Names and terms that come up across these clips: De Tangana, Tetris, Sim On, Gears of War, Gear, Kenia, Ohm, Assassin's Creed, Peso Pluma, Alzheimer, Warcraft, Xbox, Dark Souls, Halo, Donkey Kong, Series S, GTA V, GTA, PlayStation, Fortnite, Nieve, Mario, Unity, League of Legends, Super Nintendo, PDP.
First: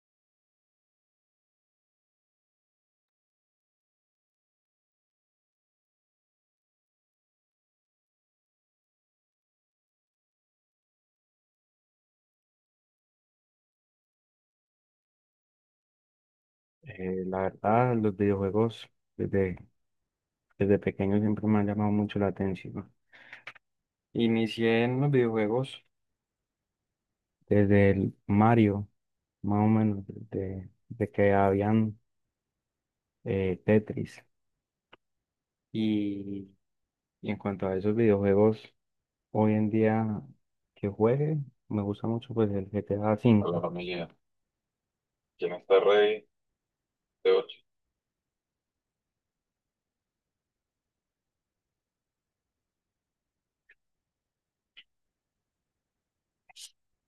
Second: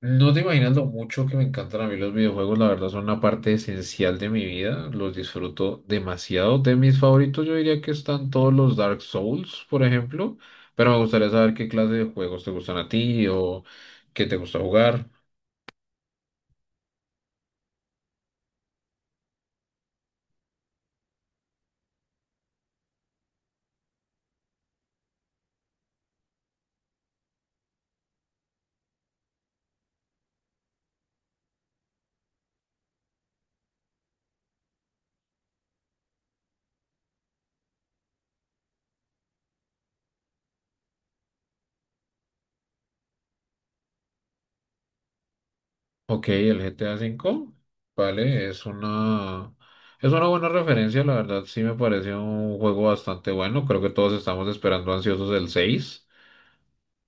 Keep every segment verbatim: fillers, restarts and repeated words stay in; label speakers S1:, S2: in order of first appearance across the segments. S1: No te imaginas lo mucho que me encantan a mí los videojuegos, la verdad son una parte esencial de mi vida, los disfruto demasiado. De mis favoritos yo diría que están todos los Dark Souls, por ejemplo, pero me gustaría saber qué clase de juegos te gustan a ti o qué te gusta jugar.
S2: Eh, la verdad, los videojuegos desde, desde pequeño siempre me han llamado mucho la atención. Inicié en los videojuegos desde el Mario, más o menos, de, de que habían eh, Tetris. Y, y en cuanto a esos videojuegos, hoy en día que juegue, me gusta mucho pues el GTA A A la V. familia. ¿Quién está
S1: Ok,
S2: rey
S1: el G T A
S2: de
S1: V,
S2: ocho?
S1: vale, es una es una buena referencia, la verdad sí me parece un juego bastante bueno, creo que todos estamos esperando ansiosos el seis,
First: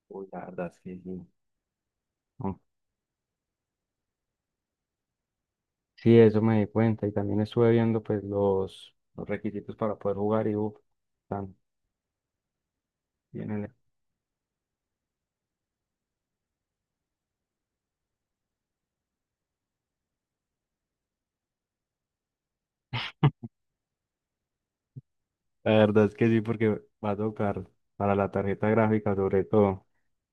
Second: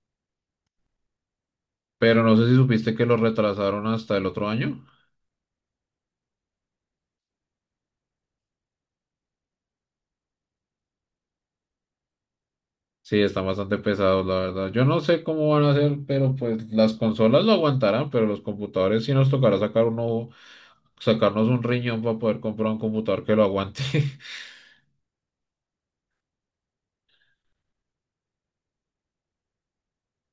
S2: Uy, la verdad, sí, sí.
S1: pero no sé si supiste que lo retrasaron hasta el otro año.
S2: Sí, eso me di cuenta y también estuve viendo pues los, los requisitos para poder jugar y uff, están
S1: Sí, están
S2: bien ele-
S1: bastante pesados, la verdad. Yo no sé cómo van a hacer, pero pues las consolas lo aguantarán, pero los computadores sí nos tocará sacar uno, sacarnos un riñón para poder comprar un computador que lo aguante.
S2: La verdad es que sí, porque va a tocar para la tarjeta gráfica sobre todo,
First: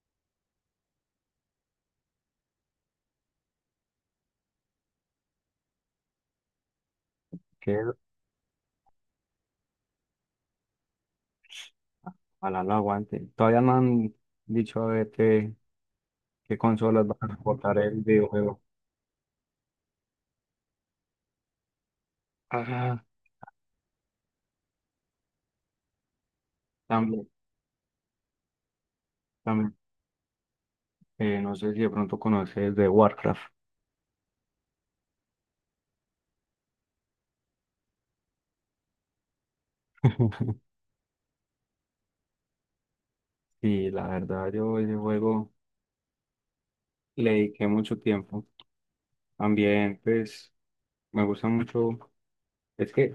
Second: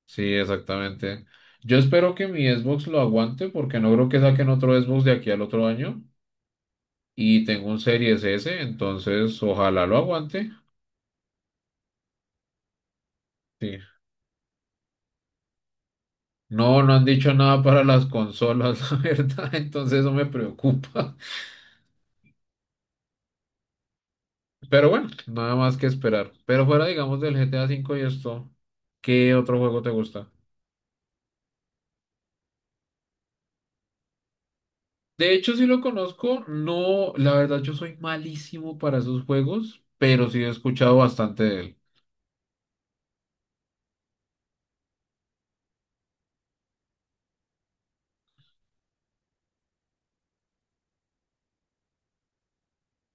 S1: Sí, exactamente. Yo espero que mi Xbox lo aguante porque no creo que saquen otro Xbox de aquí al otro año y tengo
S2: que
S1: un Series S, entonces ojalá lo aguante.
S2: ojalá lo aguante. Todavía no
S1: Sí.
S2: han dicho a ver qué, qué
S1: No, no han
S2: consolas van
S1: dicho
S2: a
S1: nada
S2: soportar
S1: para
S2: el
S1: las
S2: videojuego.
S1: consolas, la verdad, entonces eso me preocupa.
S2: Ah,
S1: Pero bueno, nada más que esperar. Pero fuera, digamos,
S2: también,
S1: del G T A cinco y esto, ¿qué otro
S2: también.
S1: juego te gusta?
S2: Eh, no sé si de pronto conoces de Warcraft.
S1: De hecho, sí lo conozco. No, la verdad, yo soy malísimo para esos juegos, pero sí he escuchado bastante de él.
S2: Sí, la verdad yo ese juego le dediqué mucho tiempo. También pues me gusta mucho. Es que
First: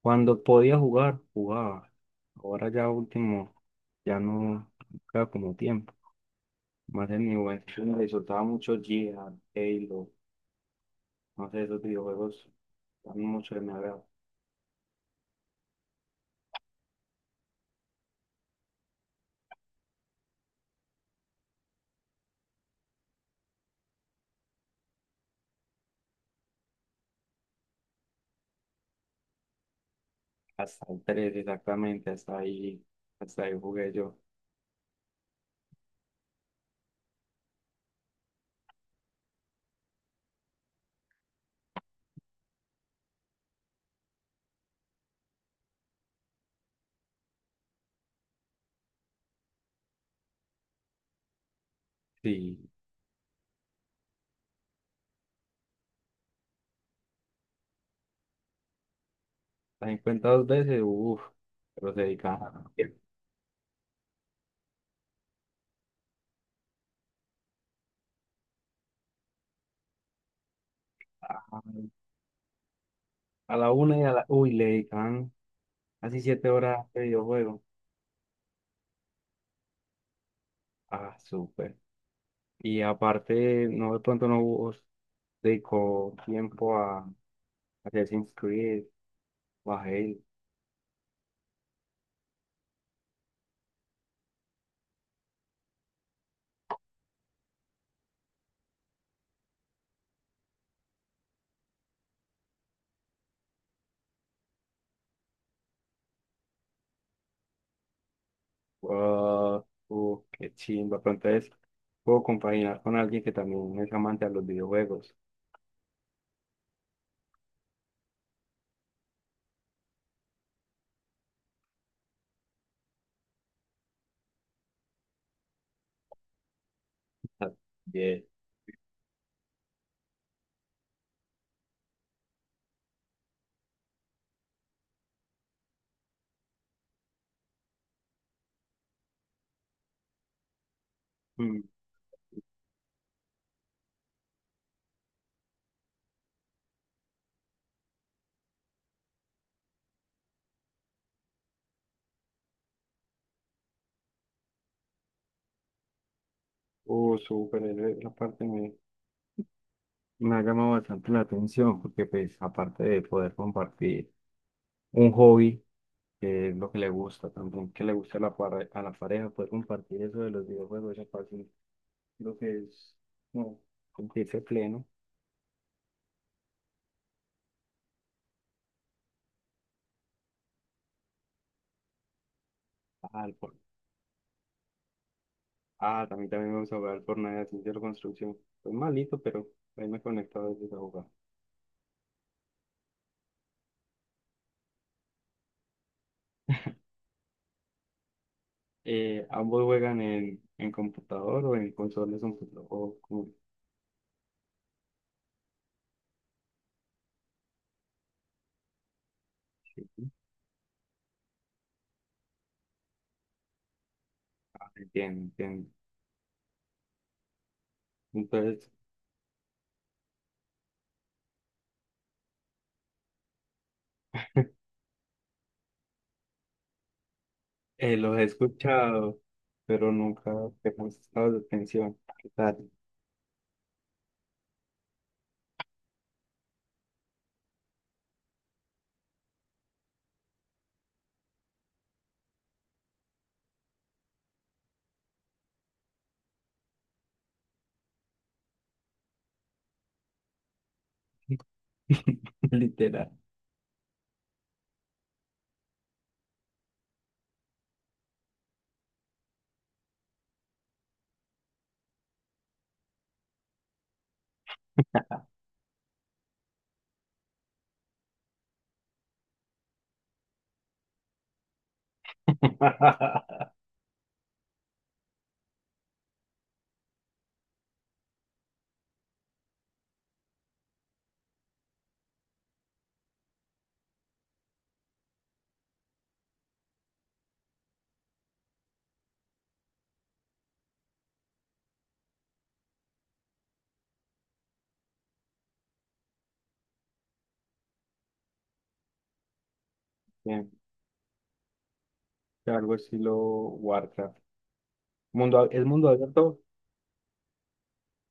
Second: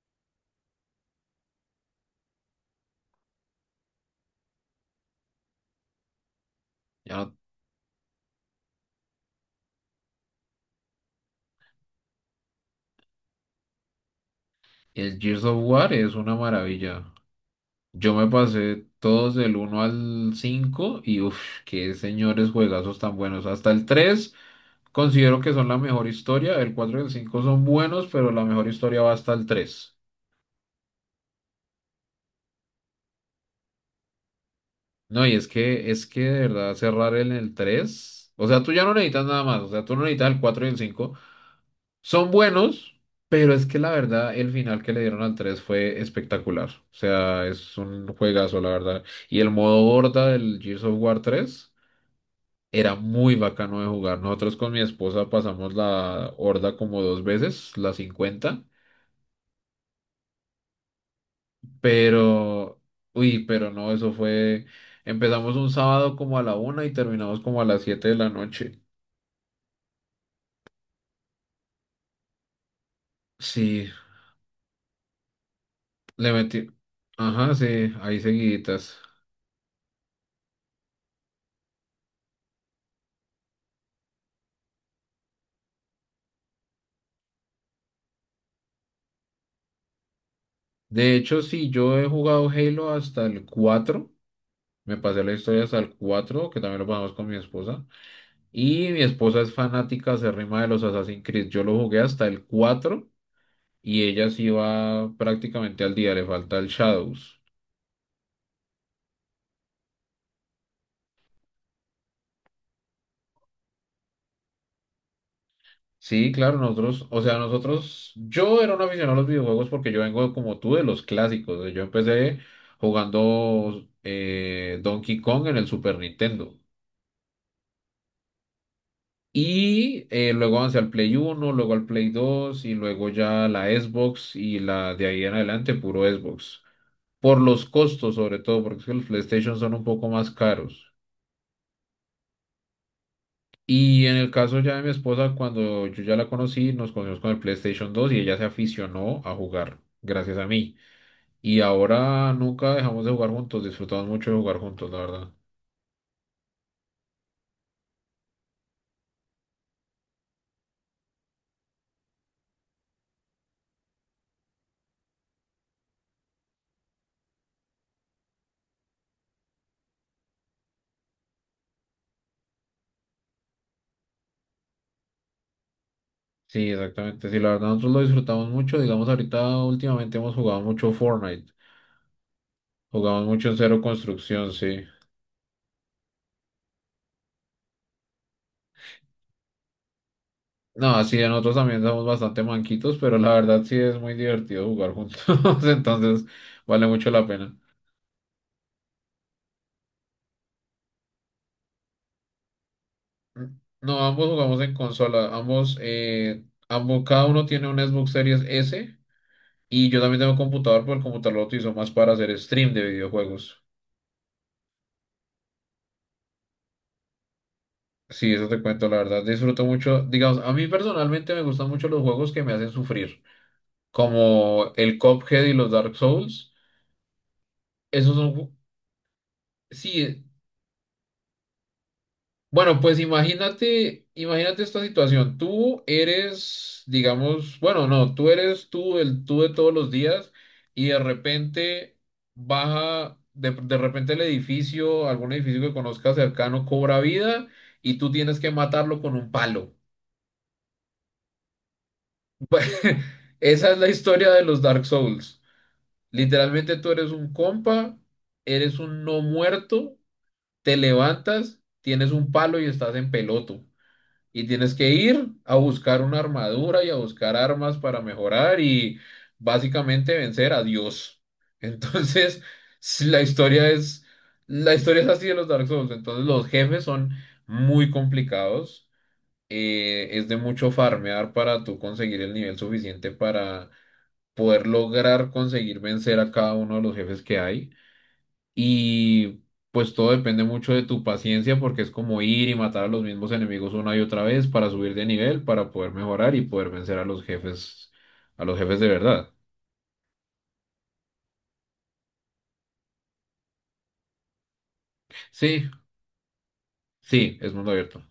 S2: cuando podía jugar, jugaba. Ahora ya último, ya no queda como tiempo. Más en
S1: Ya,
S2: mi juventud me disfrutaba mucho Gear, Halo, no sé, esos videojuegos dan mucho de mi agrado.
S1: el Gears of War es una maravilla. Yo me pasé todos del uno al cinco y uff, qué señores juegazos tan buenos. Hasta el tres considero que son la mejor historia. El cuatro y el cinco son buenos, pero la mejor historia va hasta el tres.
S2: Hasta el tres exactamente, hasta ahí, hasta ahí jugué yo.
S1: No, y es que, es que de verdad cerrar en el tres, o sea, tú ya no necesitas nada más, o sea, tú no necesitas el cuatro y el cinco. Son buenos, pero es que la verdad el final que le dieron al tres fue espectacular. O sea, es un juegazo, la verdad. Y el modo horda del Gears of War tres
S2: Sí,
S1: era muy bacano de jugar. Nosotros con mi esposa pasamos la horda como dos veces, la cincuenta,
S2: la cincuenta dos veces, uff, pero se dedicaban
S1: pero, uy, pero no, eso fue... Empezamos un sábado como a la una y terminamos como a las siete de la noche.
S2: a, a la
S1: Sí,
S2: una y a la... Uy, le dedicaban casi
S1: le
S2: siete
S1: metí.
S2: horas de
S1: Ajá,
S2: videojuego.
S1: sí, ahí seguiditas.
S2: Ah, súper. Y aparte, no de pronto no hubo- dedicó tiempo a Assassin's Creed o a Halo.
S1: De hecho, sí, yo he jugado Halo hasta el cuatro. Me pasé la historia hasta el cuatro, que también lo pasamos con mi esposa. Y mi esposa es fanática acérrima de los Assassin's Creed. Yo lo jugué hasta el cuatro y ella sí va prácticamente al día, le falta el Shadows.
S2: Wow, uh, qué chimba. Pero entonces puedo compaginar con alguien que también es amante a los videojuegos.
S1: Sí, claro, nosotros, o sea, nosotros, yo era un aficionado a los videojuegos porque yo vengo como tú de los clásicos. Yo empecé jugando eh, Donkey Kong en el Super Nintendo.
S2: Ah, bien.
S1: Y eh, luego avancé al Play uno, luego al Play dos y luego ya la Xbox y la de ahí en adelante puro Xbox. Por los costos sobre todo, porque es que los PlayStation son un poco más caros.
S2: Mm.
S1: Y en el caso ya de mi esposa, cuando yo ya la conocí, nos conocimos con el PlayStation dos y ella se aficionó a jugar, gracias a mí. Y ahora nunca dejamos de jugar juntos, disfrutamos mucho de jugar juntos, la verdad.
S2: Uh, súper, eh, esa parte me, me ha llamado bastante la atención porque pues aparte de poder compartir un hobby, que es lo que le gusta, también que le gusta a la, pare- a la pareja, poder compartir eso de los videojuegos, esa parte creo que es. No. Sentirse pleno.
S1: Sí, exactamente. Sí, la verdad nosotros lo disfrutamos mucho. Digamos, ahorita últimamente hemos jugado mucho Fortnite.
S2: Ah,
S1: Jugamos
S2: el
S1: mucho
S2: For-
S1: en cero construcción, sí.
S2: ah, También, también vamos a jugar al Fortnite a ciencia de la construcción. Es malito, pero ahí me he conectado desde a
S1: No,
S2: jugar.
S1: así nosotros también somos bastante manquitos, pero la verdad sí es muy divertido jugar juntos, entonces vale mucho la pena.
S2: Eh, ¿ambos juegan en, en computador o en consolas un o como-
S1: No, ambos jugamos en consola, ambos, eh, ambos, cada uno tiene un Xbox Series S y yo
S2: sí.
S1: también tengo computador, pero el computador lo utilizo más para hacer stream de videojuegos.
S2: Ah, entiendo, entiendo.
S1: Sí, eso te
S2: Entonces,
S1: cuento, la verdad, disfruto mucho, digamos, a mí personalmente me gustan mucho los juegos que me hacen sufrir, como el Cuphead y los Dark Souls.
S2: eh,
S1: Esos
S2: los he
S1: son, ju-
S2: escuchado, pero
S1: sí.
S2: nunca te he prestado la atención. ¿Qué tal?
S1: Bueno, pues imagínate, imagínate esta situación. Tú eres, digamos, bueno, no, tú eres tú, el tú de todos los días, y de repente baja, de, de repente el edificio, algún edificio que conozcas cercano cobra vida y tú tienes que matarlo con un palo.
S2: Literal.
S1: Esa es la historia de los Dark Souls. Literalmente tú eres un compa, eres un no muerto, te levantas, tienes un palo y estás en peloto. Y tienes que ir a buscar una armadura y a buscar armas para mejorar y básicamente vencer a Dios. Entonces, s- la historia es, la historia es así de los Dark Souls. Entonces, los jefes son muy complicados. Eh, es de mucho farmear para tú conseguir el nivel suficiente para poder lograr conseguir vencer a cada uno de los jefes que hay. Y pues todo depende mucho de tu paciencia porque es como ir y matar a los mismos enemigos una y otra vez para subir de nivel, para poder mejorar y poder vencer a los jefes, a los jefes de verdad.
S2: Bien, algo estilo Warcraft. Mundo, ab- ¿es
S1: Sí,
S2: mundo abierto?
S1: sí, es mundo abierto.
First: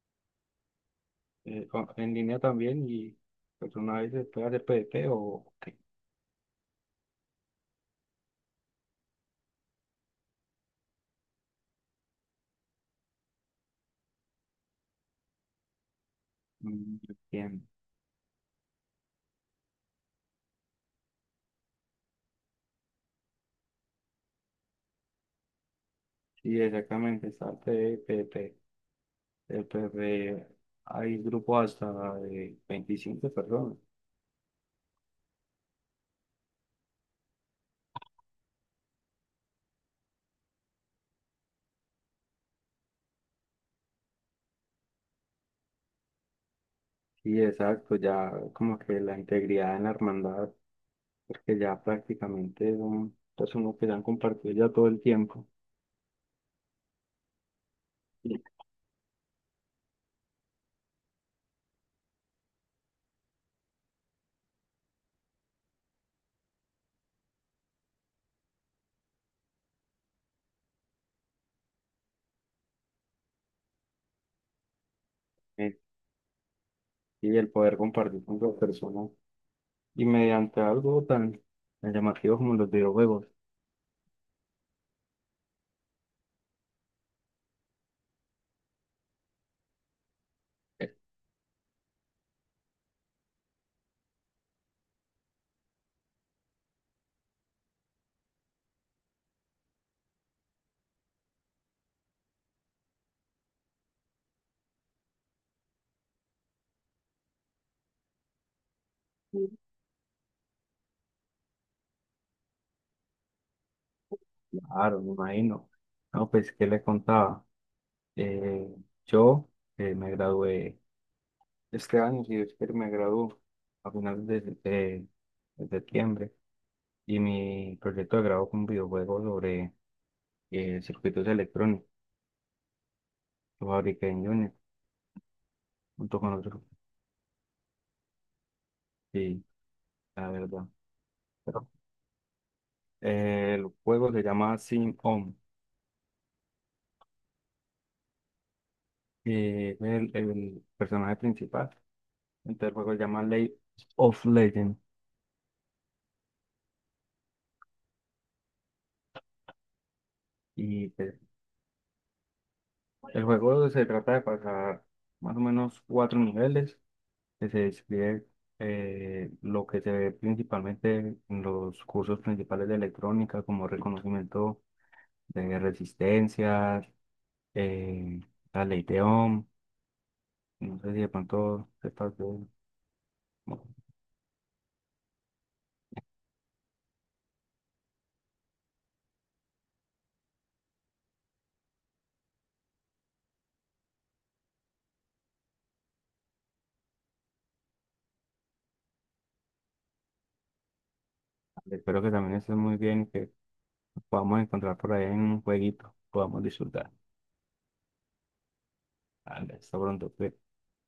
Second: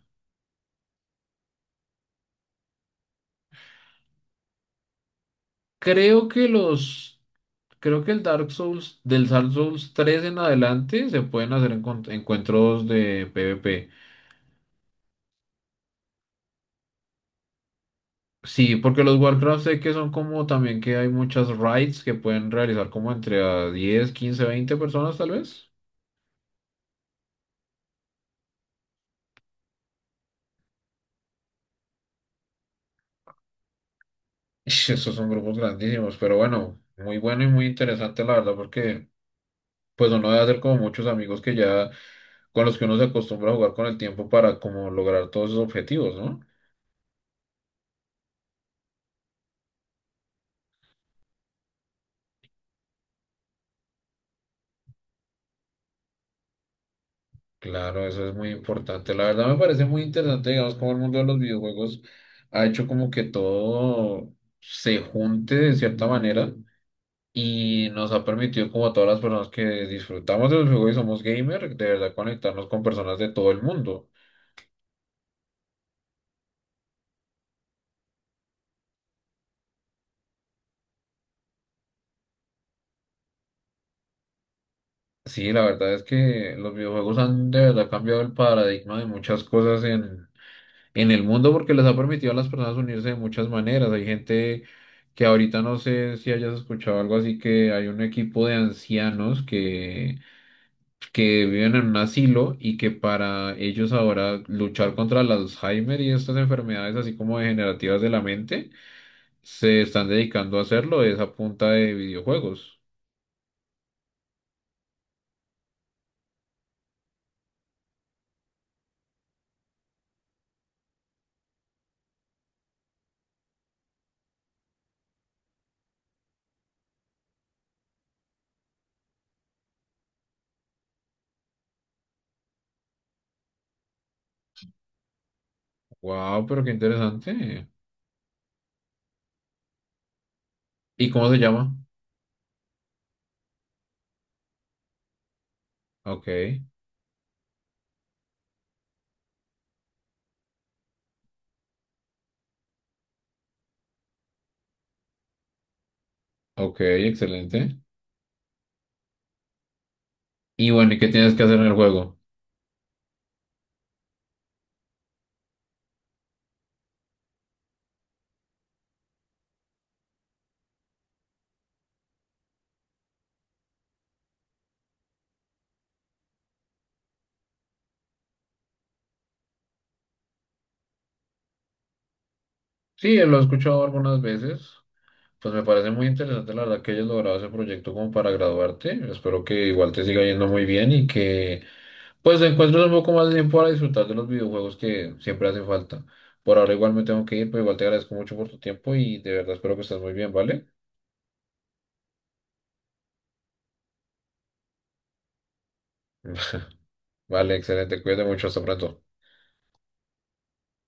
S2: eh, o- En línea también y pues una vez se puede hacer P D P o qué.
S1: Creo que los, creo que el Dark Souls, del Dark Souls tres en adelante se pueden hacer encon- encuentros de P v P.
S2: Mm. Bien.
S1: Sí, porque los Warcraft sé que son como también que hay muchas raids que pueden realizar como entre a diez quince veinte personas tal vez.
S2: Sí, exactamente, está el P D P. El P D P, hay grupos hasta de veinticinco personas.
S1: Ish, estos son grupos grandísimos, pero bueno, muy bueno y muy interesante la verdad, porque pues uno debe hacer como muchos amigos que ya, con los que uno se acostumbra a jugar con el tiempo para como lograr todos esos objetivos, ¿no?
S2: Sí, exacto, ya como que la integridad en la hermandad, porque ya prácticamente son personas que se han compartido ya todo el tiempo.
S1: Claro, eso es muy importante. La verdad me parece muy interesante, digamos, cómo el mundo de los videojuegos ha hecho como que todo se junte de cierta manera y nos ha permitido como a todas las personas que disfrutamos de los juegos y somos gamer, de verdad conectarnos con personas de todo el mundo.
S2: eh, y el poder compartir con otras personas y mediante algo tan tan llamativo como los videojuegos.
S1: Sí, la verdad es que los videojuegos han de verdad cambiado el paradigma de muchas cosas en, en el mundo porque les ha permitido a las personas unirse de muchas maneras. Hay gente que ahorita no sé si hayas escuchado algo así que hay un equipo de ancianos que, que viven en un asilo y que para ellos ahora luchar contra el Alzheimer y estas enfermedades así como degenerativas de la mente se están dedicando a hacerlo es a punta de videojuegos.
S2: Claro, me imagino. No, pues, ¿qué le contaba? Eh, yo eh, me gradué este año, si Dios quiere, me graduó a finales de, de- de septiembre y mi proyecto de grado fue un videojuego sobre eh, circuitos electrónicos. Lo fabriqué en Unity junto con
S1: Wow,
S2: otros.
S1: pero qué interesante.
S2: Sí, la verdad.
S1: ¿Y cómo se
S2: Pero,
S1: llama?
S2: eh, el juego se llama Sim On.
S1: Ok.
S2: eh, el, el personaje principal. Entonces, el juego se llama League of Legends.
S1: Ok, excelente. Y
S2: Y
S1: bueno, ¿y qué
S2: pues,
S1: tienes que hacer en el juego?
S2: el juego se trata de pasar más o menos cuatro niveles que se describe eh, lo que se ve principalmente en los cursos principales de electrónica, como reconocimiento de resistencias, eh, la ley de Ohm. No sé si de pronto sepas de-
S1: Sí, lo he
S2: bueno,
S1: escuchado algunas veces. Pues me parece muy interesante la verdad que hayas logrado ese proyecto como para graduarte. Espero que igual te siga yendo muy bien y que pues encuentres un poco más de tiempo para disfrutar de los videojuegos que siempre hace falta. Por ahora igual me tengo que ir, pero igual te agradezco mucho por tu tiempo y de verdad espero que estés muy bien, ¿vale?
S2: espero que también estés muy bien y que nos podamos encontrar por ahí en un jueguito, podamos disfrutar.
S1: Vale, excelente. Cuídate mucho. Hasta pronto.
S2: Vale, hasta pronto. Pues.